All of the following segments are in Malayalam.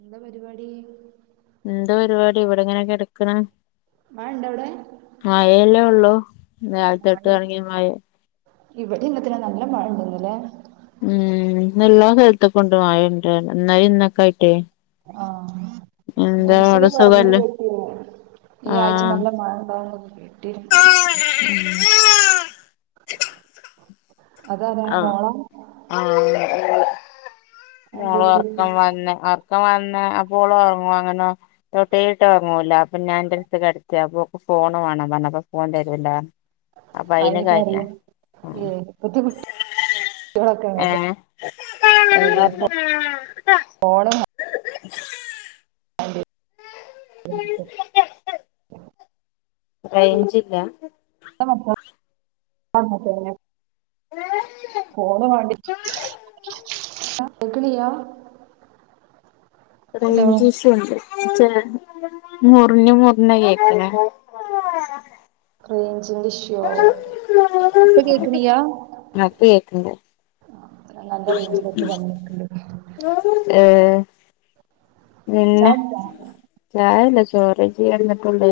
എന്താ പരിപാടി എന്തോ ഒരുപാടി ഇവിടെങ്ങനെ കെടക്കണ് മഴ ഇണ്ടോ അവിടെ മഴെല്ലേ ഉള്ളു നാലത്തെട്ട് ഇറങ്ങി മഴ ഇവിടെ ഇന്നത്തി നല്ല മഴ ഇണ്ടന്നല്ലേ ഉം നല്ലാ സ്ഥലത്ത കൊണ്ട് പോയണ്ട് എന്നാല ഇന്നൊക്കെ ആയിട്ടേ ആ എന്താ മൗസില് അവിടെ പറഞ്ഞ സുഖല്ലേ കെട്ടിയ ഈ ആഴ്ച ആഹ് നല്ല മഴ ഉണ്ടാകുന്ന കിട്ടി ആഹ അതാരാ ആ മോള ആ ർക്ക എന്തേക്കും വർത്താമാന് ആർക്ക വർത്ത അപ്പോളോറങ്ങോ അങ്ങനോ തൊട്ടേട്ടോ ഇറങ്ങൂല അപ്പൊ ഞാൻ കിടത്തി ഫോൺ വേ ആ പറഞ്ഞപ്പോ പോകേണ്ടരല്ല ആയിക്കറിയ ഏ പുതി കുട്ടികളെക്കെ അങ്ങനെ തന്നെ ആ ആ ഫോണ് [inaudible] [inaudible] റെഞ്ചില്ല [unintelligible] [unintelligible] [inaudible] ഫോണ് വാടിച്ച് കേൾക്കണില്ല. ഹലോ റേഞ്ച്ഇഷ്യൂ ഉണ്ട് ചെറിയ മുറിഞ്ഞ് മുറിഞ്ഞ കേൾക്ക്ണ് റേഞ്ചിന്റെ ഇഷ്യൂ ആവും ഇപ്പൊ കേൾക്ക്ണില്ല്യാ ഇപ്പ കേക്ക്ണ്ട് നല്ല റേഞ്ചിലൊക്കെ വന്നിട്ടുണ്ട് ഏഹ് പിന്നെ ചായ കുടിച്ചോ ചായ അല്ല ചോറ് പിന്നെന്തൊക്കെണ്ട്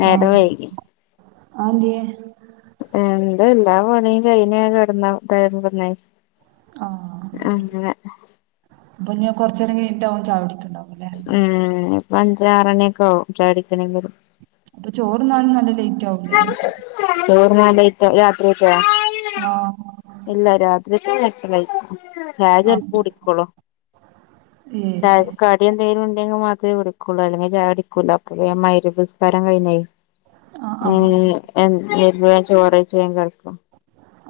നേരം വൈകി അതെന്തേയ് എന്താ എല്ലാ പണിയും കഴിഞ്ഞാ കെടന്നേ അങ്ങനെ അപ്പ ഞാ കുറച്ച് നേരം കഴിഞ്ഞിട്ടാവും ചായ കുടി ഉം ഇപ്പ അഞ്ച് ആറ് മണിയൊക്കെ ആകും ചായകുടിക്കാണെങ്കിൽ അപ്പൊ ചോറ് ഉണ്ണാനും നല്ല ലേറ്റ് ആവ ആവൂല്ലേ ചോറ് ഉണ്ണാൻ ലേറ്റ് ആ രാത്രിയൊത്തെ ആഹ് ഇല്ല രാത്രിയൊത്തെ ഒരു എട്ടുമണി ചായ ആഹ് ചിലപ്പം കുടിക്കോളൂ ഏഹ് ചായ കടി എന്തെങ്കിലും ഉണ്ടെങ്കിൽ മാ കുടിക്കൂള്ള അല്ലെങ്കിൽ ചായ കുടിക്കുല അപ്പ മഗ്‌രിബ് നിസ്കാരം കഴിഞ്ഞു ആ ആ വേഗം ചോറ് കഴിച്ചങ്ങ് കെടക്കും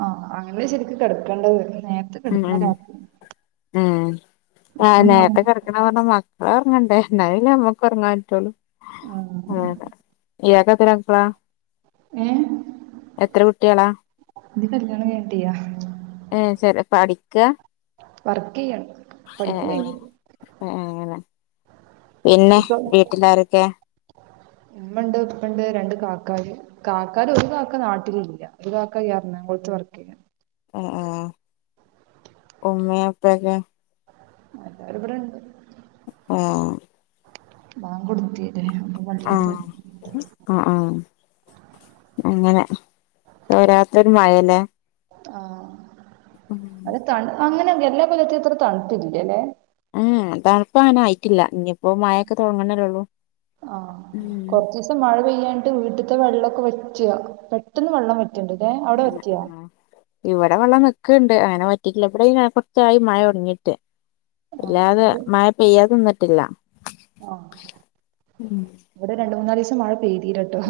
ആ അങ്ങനെ ശരിക്കും കിടക്കേണ്ടത് നേരത്തെ ഉം ഉം കിടക്കണം രാത്രി ഉം ആ നേരത്തെ കിടക്കണ നല്ലത് മക്കളുറങ്ങണ്ടേ എന്നലലോ നമ്മുക്ക് ഉറങ്ങാൻ പറ്റുള്ളൂ ആഹ് അതെ ഇയാൾക്ക് ഏഹ് എത്ര കുട്ടികളാ എന്റെ കല്യാണം കഴിഞ്ഞിട്ടില്ല ഏ ശരി പഠിക്ക വർക്ക് ചെയ്യാണ് ഏ പഠിപ്പ് ഏ കഴിഞ്ഞു ഏങ്ങനെ പിന്നെ ഇപ്പൊ വീട്ടിലാരൊക്കെ ഉമ്മണ്ട് ഉപ്പണ്ട് രണ്ട് കാക്കാ കാക്കര് ഒരു കാക്ക നാട്ടിലില്ല ഒരു കാക്ക എറണാകുളത്ത് ത്ത് വർക്ക് ചെയ്യ അ അ ഉമ്മയും ഉപ്പക്കെ എല്ലാരും ഇവിടേണ്ട് ആ ബാങ്ക് കൊടുത്ത് ആ ആ ആ അങ്ങനെ തോരാത്തൊരു മഴല്ലേ ആ ഉം അങ്ങനെ എല്ലാ കൊല്ലത്തയും അത്ര തണുപ്പിലല്ലേ ആ തണപ്പങ്ങനെ ആയിട്ടില്ല ഇനി ഇപ്പൊ മഴൊക്കെ തുടങ്ങണല്ലേള്ളൂ ആഹ് മ് കൊറച്ച് ദിവസം മഴ പെയ്യാണ്ട് വീട്ടിത്തെ വെള്ളമൊക്കെ വെറ്റുക പെട്ടെന്ന് വെള്ളം വെറ്റ ഇവിടെ വെള്ളം വ നിൽക്ക്ണ്ട് അങ്ങനെ വറ്റിയിട്ടില്ല ഇവിടെ കുറച്ചായി മഴ തുടങ്ങിയിട്ട് ആഹ് അല്ലാതെ മഴ പെയ്യാതെ നിന്നിട്ടില്ല ആ ഉം ഇവിടെ രണ്ട്മൂന്നാലിസം മഴ പെയ്തിലട്ടോ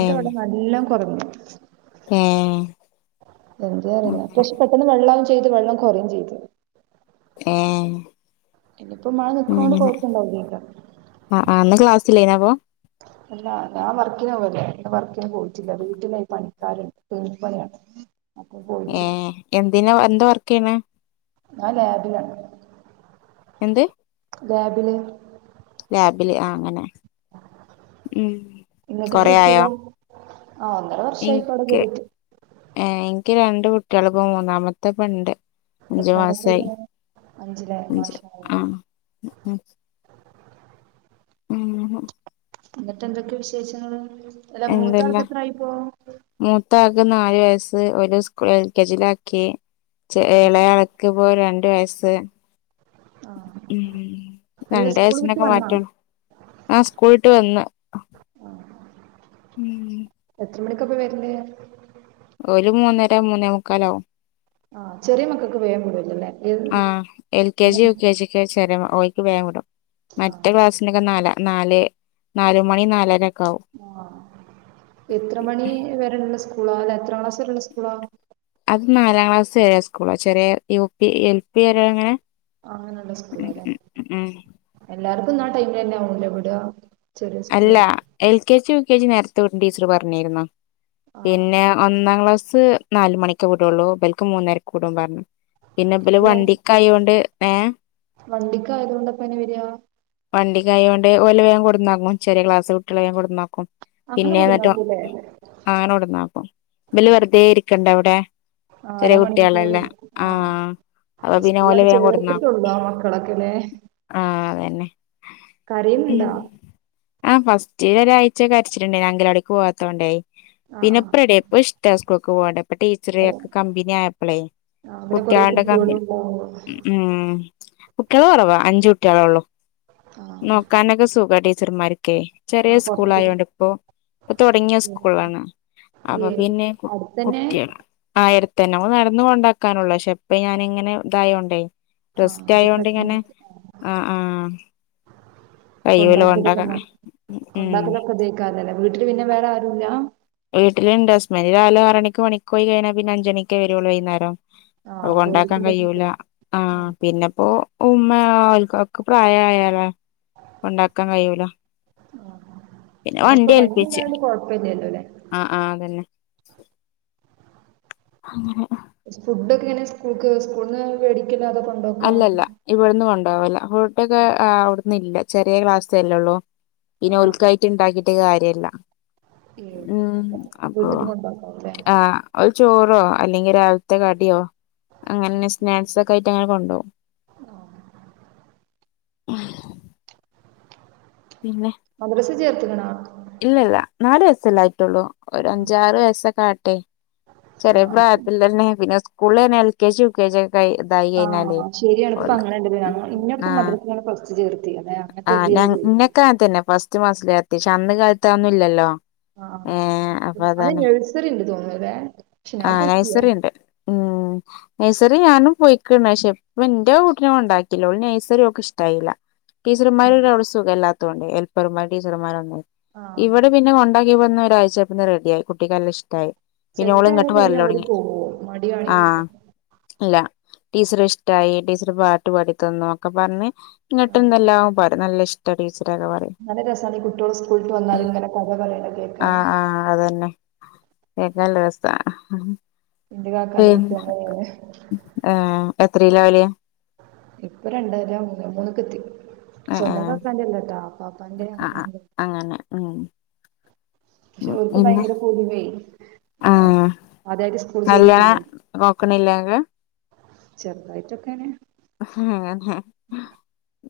ഏ വെള്ളം നല്ലോം കുറഞ്ഞു ഏ എന്തെ അറിയില്ല പക്ഷെ പെട്ടെന്ന് വെള്ളം വെള്ളം കുറയും ചെയ്ത് ഏഹ് ഇനിപ്പോ മഴ നിക്ക്നൊണ്ട് കുഴപ്പുണ്ടാവില്ലായിരിക്കും ഇല്ലായിരിന്നപ്പോ അല്ല ഞാൻ വർക്കിന് പോവല്ലേ ഇന്ന് വർക്കിന് പോയിട്ടില്ല വീട്ടിലേ പണിക്കാരുണ്ട് വീട്പ്പണിയാണ് ഏ എന്തിന് എന്താ വർക്ക് ചെയ്യുന്നേ ഞാൻ ലാബിലാണ് എന്ത് ലാബില് ലാബില് ആ അങ്ങനെ ഉ നിങ്ങക്കെത്ര കൊറെ ആയോ കുട്ടികളാ ആ ഒന്നര വർഷമായിപ്പ അവിടെ എനിക്ക് കേറീട്ട് ഏ എനിക്ക് രണ്ട് കുട്ടികള് ഇപ്പം മൂന്നാമത്തെ ഇപ്പ ഉണ്ട് എത്രാം ക്ലാസ്സിലാ അഞ്ചുമാസായി പഠിക്കണേ അഞ്ചിലേ അഞ്ച് മാഷാ അള്ളാ ആ ഉം ഉം ഉം ഹ് എന്നിട്ട് എന്തൊക്കെ വിശേഷങ്ങള് അല്ല മൂത്താൾക്ക് എത്ര ആയിപ്പോ ക്ക് നാല് വയസ്സ് ഒരു സ്കൂളിൽ എൽ കെ ജി ലാക്കി ആ ഇളയാക്ക് ഇപ്പൊ രണ്ട് ഒര് വയസ് ഉം അല്ല രണ്ട് സ്കൂൾ വിട്ട് അച്ചനൊക്കെ വന്നാ മാറ്റള്ളൂ ആ സ്കൂൾ വിട്ട് വന്ന് ഉം എത്ര മണിക്കപ്പോ വരണെ ഒരു മൂന്നര മൂന്നേ മുക്കാലാവും ആ ചെറിയ മക്കൾക്ക് വേഗം വിടുവല്ലല്ലേ ഏത് ആ എൽ കെ ജി യു കെജിക്ക് ചേരുമ്പോ ഓയ്ക്ക് വേൻ വിടും ആ മറ്റേ ക്ലാസ്സിന് ഒക്കെ നാല നാല് നാല് മണി നാലര ഒക്കെ ആവും ആ എത്ര മണി വരുള്ള സ് സ്കൂളാ അല്ലെ എത്ര ക്ലാസ്സ് വരെള്ള സ്കൂളാ അത് നാലാം ക്ലാസ് വരെ സ്കൂളാ ചെറിയ യു പി എൽ പി വരെ അങ്ങനെ ആ നല്ല ഉം സ്കൂളാല്ലേ ഉം ഉം എല്ലാർക്കുംന്ന ടൈമില്ന്നെ ആവണല്ലോ വിടുക ചെറിയ അല്ല സ്കൂളുകൾ L K G U K G നേരത്തെ വിടും ടീച്ചറ് പറഞ്ഞിരുന്നു ആ പിന്നെ ഒന്നാം ക്ലാസ് നാല് മണിക്ക് വിടുള്ളൂ ഇവൾക്ക് മൂന്നരക്ക് വിടുന്ന് പറഞ്ഞു പിന്നെ ഇവല് അല്ല വണ്ടിക്ക് ആയോണ്ട് ഏ വണ്ടിക്ക് ആയതുകൊണ്ടപ്പനെ വരികാ ടെ വല്ല വേഗം കൊണ്ടന്നാക്കും ചെറിയ ക്ലാസ്സ് കുട്ടിയോളെ വേഗം കൊണ്ടന്നാക്കും അങ്ങനെ പിന്നെ എന്നിട്ടോ കൊടുങ്ങാത്തൂല്ലേ ആങ്ങനകൊണ്ടന്നാക്കും വല്യ ഉം. വെറുതെ ഇരിക്കണ്ട ഇവിടെ ആ ചെറിയ അരമണിക്കൂർ കുട്ടികളല്ലേ ആ ആാാാ അപ്പൊ പിന്നെ ഓലെ സ്കൂളാണ് വേഗം കൊണ്ടന്നാക്കും ചേർത്തിട്ടുള്ളൂ ആ മക്കളൊക്കെല്ലേ ആ അതുതന്നെ കരയുന്നുണ്ടാ ആ ഫസ്റ്റ് ഒരാഴ്ച കരച്ചിലുണ്ട് അംഗനവാടിക്ക് പോവാത്തോണ്ടേ ആ ആ പിന്നിപ്പ റെഡിയായി ഇപ്പ ഇഷ്ട സ്കുളി ഇപ്പ അവിടെ ടീച്ചറൊക്കെ കമ്പനി ആയപ്പളെ ആ പിന്നെ കുറെ കുട്ടികളുടെ കുട്ടികളും കമ്പനി ഉണ്ടാവും ഉ... കുട്ടികള് കുറവാ അഞ്ചു കുട്ടികളേള്ളു ആ നോക്കാനൊക്കെ സുഖാ ടീച്ചർമാര് ക്കെ ആ ചെറിയ സ്കൂൾ കുറച്ച് കുട്ടി ആയോണ്ട് ഇപ്പോ ഇപ്പൊ തൊടങ്ങിയ സ്കൂളാണ് അപ്പൊ ഏ പിന്നെ കു അടുത്തന്നെ കുട്ടികൾ ആയിരതന്നെ നട ഒന്നും ഉണ്ടാക്കാനുള്ളൂ ക്ഷെ ഇപ്പ ഞാനിങ്ങനെ ഇതായോണ്ടെ ആ റെസ്റ്റ് അത് പ്രശ്നം ആയോണ്ടിങ്ങനെ ആ ആ കയ്യുമ്മേല് [inaudible] കൊണ്ടാത്തതൊക്കെ ഇതക്കാതല്ലെ വീട്ടിൽ പിന്നെ വേറെ ആരൂല്ല വീട്ടിലുണ്ട് അസ്മന് രാവില് ആറണിക്ക് പണിക്ക് പോയി കഴിഞ്ഞാ പിന്നെ അഞ്ചണിക്കേ വരൂള്ളു വൈകുന്നേരം ആ അ കൊണ്ടാക്കാൻ പേർക്കും പറ്റും കഴിയൂല്ലാ ആ പിന്നെപ്പോ ഉമ്മ ആൾക്കാക്ക് പ്രായമായാല ഉണ്ടാക്കാൻ കഴിയൂല്ലാ ആ പിന്നെ വണ്ടി ഏൽപ്പിച്ചു അല്ലേ അ ആ അതന്നെ അങ്ങനെ ഫുഡ് ഒക്കെ എങ്ങനെ സ്കൂൾക്ക് സ്കൂളിന്ന് വേ അല്ലല്ല ഇവിടന്ന് കൊണ്ടുപോവില്ല ഫുഡൊക്കെ അവിടന്ന് ഇല്ല ചെറിയ ക്ലാസ്സല്ലേള്ളൂ പിന്നെ ആ ഉൽക്കായിട്ട് ഉണ്ടാക്കിട്ട് കാര്യല്ല ഏഴ് മ്മ് അപ്പൊ അപ്പോ വീട്ടിക്ക് കൊണ്ടാക്കാവൂല്ലേ ആ ചോറോ അല്ലെങ്കിൽ രാവിലത്തെ കടിയോ അങ്ങനെെ സ്നാക്സ് ഒക്കെ ആയിട്ട് അങ്ങനെ കൊണ്ടോകും [unintelligible] [unintelligible] പിന്ന [unintelligible] ചേർത്തിക്ക് ണാ ഇല്ല ഇല്ല നാാലു വയസ്സല്ല ആായിട്ടുള്ളൂ ഒരു അഞ്ചാറ് വയസ്സൊക്കെ ആട്ടെ ചെറിയെ ആഹ് പ്രായത്തില്ലന്നെ പിന്നെ സ്കൂളന്നെ L K G U KG ക ഇതായി കഴിഞ്ഞാലേ ആഹ് ശരിയാണ് ഇപ്പൊ അങ്ങനെണ്ടല്ലേ ഞങ്ങ [unintelligible] ഇന്നൊക്കെ ആ മദ്രസയിലാണ് ഫസ്റ്റ് ചേർത്തിയെ അതെ അങ്ങനത്തെ ആ ഒരു ഞാ ഇതിലാണ് ഇന്നെ ചോദിച്ചത് കാത്തന്നെ ഫസ്റ്റ് മാസിലത്തിക്ഷ അന്ന് കാലത്തഅ ഒന്നുംല്ലല്ലോ ആ അത് ഴ്സറി ഉണ്ട് തോന്നതെ ആ നൈസറി ഉണ്ട് മ് നൈസറി ഞാനും പോയിക്ക പക്ഷെ ഇപ്പ എന്റെ കൂട്ടിനെ ഉണ്ടാക്കല്ല നൈസറി ഒക്കെ ഇഷ്ടായില്ല ടീച്ചർമാരുരത്സുഖം എല്ലാത്തുകൊണ്ട് ഹെൽപ്പർമാർ ടീച്ചർമാര ആഹ് ഇവിടെ പിന്നെ കൊണ്ടാക്കി പോകുന്ന ഒഴ്ചപ്പ റെഡിയായി കുട്ടിക്കെല്ലാം ഇ്ടമായി സെറ്റ ആയ പിന്നെ അവര് പോകും മടികാണിക്കില്ല അല്ല ടീച്ചർ ഇഷ്ടമായി ടീച്ചർ പാട്ടു പഠിത്തന്ന ഒക്കെ പറഞ്ഞ് ന്നങ്ങിട്ടന്ന എല്ലാവും പറ നല്ല ഇഷ്ട ടീച്ചറക്കെ പറയും നല്ല രസാണ് ഈ കുട്ടിയോള് സ്കൂൾ വിട്ട് വന്നാല് ഇങ്ങനെ കഥ പറയണ കേൾക്കാന് ആഹ് ആഹ് അതന്നെ കേക്കാൻ നല്ല രസാ ഇന്റെ പി കാക്കാന്റെ കുട്ടി അങ്ങനെയാണ് ആഹ് എത്രേല ഓല്. ഇപ്പൊ രണ്ടര മൂന്ന മൂന്നക്കെ എത്തി. ഏഹ് സ്വന്തം ഏഹ് കാക്കാന്റെല്ലട്ടോ അപ്പാ അപ്പാന്റെ ആഹ് ആഹ് അങ്ങനെ അങ്ങനെ ഉം പക്ഷെ ഉം അവർക്ക് പിന്നെ ഭയങ്കര പൊതുമായി ആഹ് ആദ്യായിട്ട് സ്കൂൾ ചേർക്കില്ല. നോക്കണില്ലേങ്കെ ചെറുതായിട്ടൊക്കെയാണ്. അഹ് ഹ്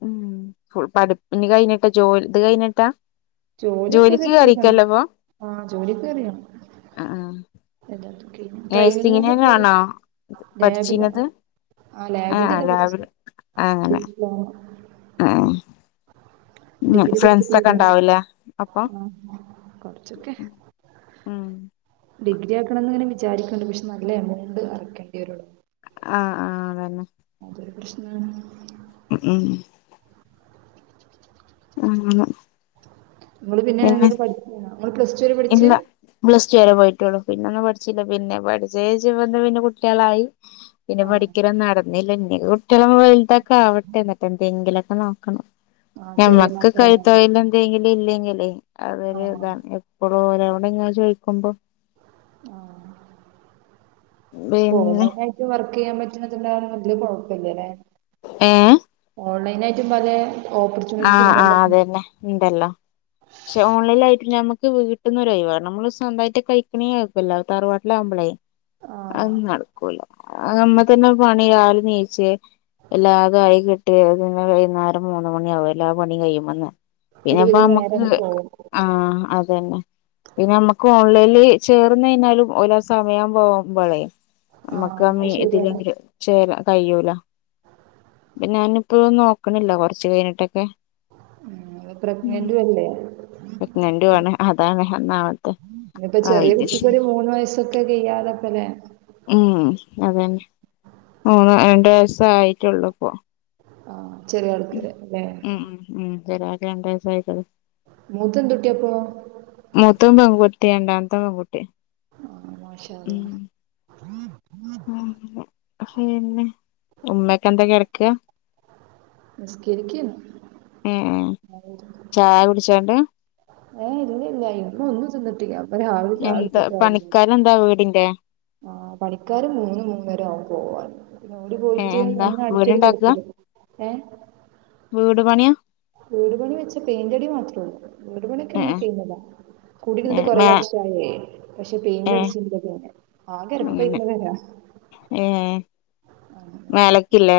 ഹിം. മ് പഠിപ്പന് കഴിഞ്ഞിട്ടാ ജോലി ഇത് കഴിഞ്ഞിട്ടാ ജോലിയൊക്കെ ജോലിക്ക് കിട്ടിക്ക്ണ് കേറിക്കല്ലോ ഇപ്പൊ ആ ജോലിയൊക്കെ കേറി. ആഹ് ആഹ് ട്രൈനിങ്ങിന് കേറി നേഴ്സിങ്ങിനെന്നാണോ ലാബിലാ. പഠിച്ചീനത് ആ ആഹ് ലാബിന്റെത ആഹ് പഠിച്ചേ രാവിലെ അങ്ങനെ ഡിപ്ലോമ. ഡിഗ്രി ഫ്രണ്ട്സ് ഒക്കെ പഠിച്ചിട്ടില്ല ഉണ്ടാവലെ അപ്പൊ. ആഹ് കൊറച്ചൊക്കെ മ് ഡിഗ്രി ആക്കണംന്ന് ഇങ്ങനെ വിചാരിക്കുന്നുണ്ട് പക്ഷെ നല്ല എമൗണ്ട് അറക്കേണ്ടി വരുള്ളൂ. ആഹ് ആഹ് അതന്നെ. പ്രശ്നാണ്. മ്മ്. മ്മ്. നിങ്ങള് പിന്നെ എന്തിലും പഠിച്ചിനോ ഇവള് പ്ലസ് ടു വരെ പഠിച്ചെ ഇല്ല ബ്ലസ്ട്ടു വരെ പോയി. പ പിന്ന ഒന്നും പഠിച്ചില്ല പിന്നെ പഠിച്ച പിന്നെ [unintelligible] കുട്ടികളായി പിന്നെ ആഹ് പഠിക്കറ നട ന്നില്ല ഇനി കുട്ടികളോക്കെ വലുതൊക്കെ ആവട്ടെ എന്നിട്ടെന്തെങ്കിലും ഒക്കെ നോക്കണം. ആഹ് ചെറിയ ഞമ്മക്ക് കൈ മക്കളല്ലേ തൊഴിൽ എന്തെങ്കിലും ഇല്ലെങ്കിലേ അതൊരു ആഹ് ഇതാണ്. ഓരോടെ ഇങ്ങനെ ചോദിക്കുമ്പോ ആ പിന്നെ ഓൺലൈന ആയിട്ട് വർ ക്കെയ്യാൻ പറ്റുന്നൊണ്ട് ഇണ്ടയോണ്ട് വെല്യ കുഴപ്പല്ലല്ലേ ഏഹ് ഓൺലൈനായിട്ടും പലെ ആഹ് ആഹ് അതന്നെ ഉണ്ടല്ലോ പക്ഷെ ഓൺലൈൻ ആയിട്ട് ഞമ്മ വീട്ടന്നൊരായിണം നമ്മള് സ്വന്തമായിട്ട് കഴിക്കണി ആക്കല്ല തറുവാട്ടില ആവുമ്പളേ അത് ആഹ് നടക്കൂല നമ്മ അതെ തന്നെ പണി [unintelligible] ചെ എല്ലാതും ആയി കിട്ടി [unintelligible] വൈകുന്നേരം മൂന്ന് മണിയാകും എല്ലാ പണിയും കഴിയുമ്പന്ന പിന്നെപ്പ ഒരുവിധം ഞമ്മക്ക് നേരങ്ങ് പോവും ആ അതന്നെ പിന്നെ ഞമ്മക്ക് ഓൺലൈനി ഇതില് ചേർന്നയിഞ്ഞാലും ഓലാസമയാവുമ്പൊ [unintelligible] ആഹ് നമ്മക്കാമ്പി അത് ശരിയാണ് ഇതിലെങ്കിൽ ചേരാ. കയ്യൂല പിന്നെ ഞാനിപ്പോന്നും നോക്കണില്ല കുറച്ച് കഴിഞ്ഞിട്ടിക്കെ മം പ്രഗ്നന്റും അല്ലേ? പ്രഗ്നെന്റു ആണ് അതാണ് ഒന്നാമത്തെ ഇനിപ്പോ ചെറിയ അത് ശരി കുട്ടിക്കൊരു മൂന്ന് വയസൊക്കെ കെയ്യാതപ്പലെ ഉം അതന്നെ മൂന്ന് രണ്ട് വയസായിട്ടൊള്ളുപ്പം. ആ ചെറിയ ആൾക്ക്ലേ? ഉം ഉം രണ്ട് വയസായതേള്ളു. മൂത്തന്തുട്ടിയാപ്പോ? ട്ടി രണ്ടാമത്തെ പെൺകുട്ടി. ആ മാഷാ അള്ളാ. [inaudible] ഉമ്മക്കെന്തെയ് കെടക്ക? നിസ്കരിക്കാണ്. ചായ കുടിച്ചാണ്ട് ഏ ഇല്ല ഇല്ല ഇന്ന് ഒന്നും തിന്നിട്ടില്ല ഇപ്പോ രാവിലെ എന്താ ചായുടിചിട്ടുള്ളു. പണിക്കാരെന്താ വീടിന്റെ ആ പണിക്കാര് മൂന്ന് മൂന്നര ആക്കും പോവാൻ. ഓര് ഏ പോയിട്ട് എന്താ ഒന്ന് അടിച്ചോരി വീട്ണ്ടാക്ക തൊടച്ചിടും ഏ ട് പണിയാ വീട് പണി വെച്ച് പെയിന്റടി മാത്രള്ളൂ വീട് പണിയൊക്കെ ഏ എന്നോ കയിഞ്ഞതാ. ഏ കുടിരുന്നിട്ട് കൊറേ മേ വർഷായെ പക്ഷെ ഏ പെയിന്റ്ടിച്ചീന്നിലതുവരെ ആകെ അങ്ങനെ എരപ്പായിക്ക്ണ് പെര. ഏ മേലക്കില്ലേ?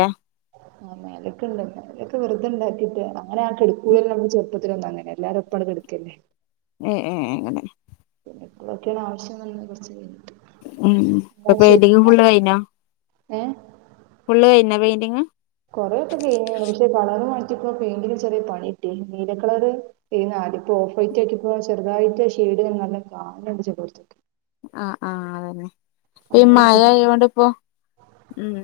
ആ മേലൊക്കെണ്ട് മേലൊക്കെ വെറുതെണ്ടാക്കിട്ട് അങ്ങനെ ആ കെടുക്കൂലല്ലോ ചെ [unintelligible] എല്ലാരും പ്പങ്ങ്ട് ഇട്ക്കന്നേ ഏ ഏ അങ്ങനെ. പിന്നെപ്പഴൊക്കെയാണ് ആവശ്യം വന്ന കുറച്ച് കഴിഞ്ഞ മ് ഇപ്പൊ പെയിന്റിങ്ങ് ഫുൾ കഴിഞ്ഞോ? ഏ ഫുള് കഴിഞ്ഞ പെയിന്റിങ്? കൊറെേ ഒക്കെ കയിഞ്ഞു പക്ഷെ കളറ് മാറ്റിയപ്പോ പെയിന്റിന് ചെറിയ പണി കിട്ടി നീലകളർ ഗ്രീനാ അതിപ്പൊ ഓഫ് വൈറ്റാക്കിയപ്പോ ചെറുതായിട്ട് ഷെയ്ഡ് നല്ലോം കാണ് ണ് ണ്ട്ചെലോട്ത്. ആ ആ അതന്നെ. ഇ അങ്ങനെയൊക്കെ മയ ആയോണ്ടിപ്പൊ ഉം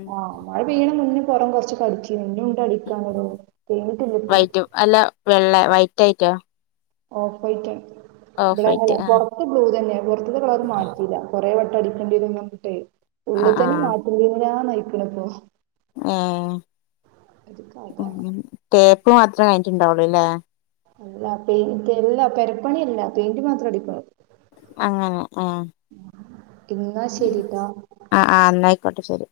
പുറം കൊറച്ച് [unintelligible] ഇഞ്ഞുണ്ട് അടിക്കാനെടോ കയിഞ്ഞിട്ടില്ല ഇപ്പളും. വെള്ളേ വൈറ്റായിറ്റോ ഓഫ് വൈറ്റ ഇബടെ വൈറ്റ് ആ പൊറത്ത് ബ്ലൂ തന്നെ പൊറത്ത്ത്തെ കളർ മാറ്റീല്ല കൊറേ വെ ടടിക്കണ്ടീന്നു [unintelligible] ആ ഉള്ള് ആ തന്നെ മാറ്റണ്ടീന്നിലാനയിക്ക്ണ് പ്പൊ ഏ കഥ മ്മ് തേപ്പ് മാത്രേ കഴിട്ടുണ്ടാവുള്ളൂല്ലേ? അല്ല പെയിന്റ് അല്ല പെരപ്പണിയല്ല പെയിന്റ് മാത്രം അടിക്ക്ണ് ആ ആ ഇന്നാ ശരിട്ടാ അ ആ ഇന്നായിക്കോട്ടെ ശരി.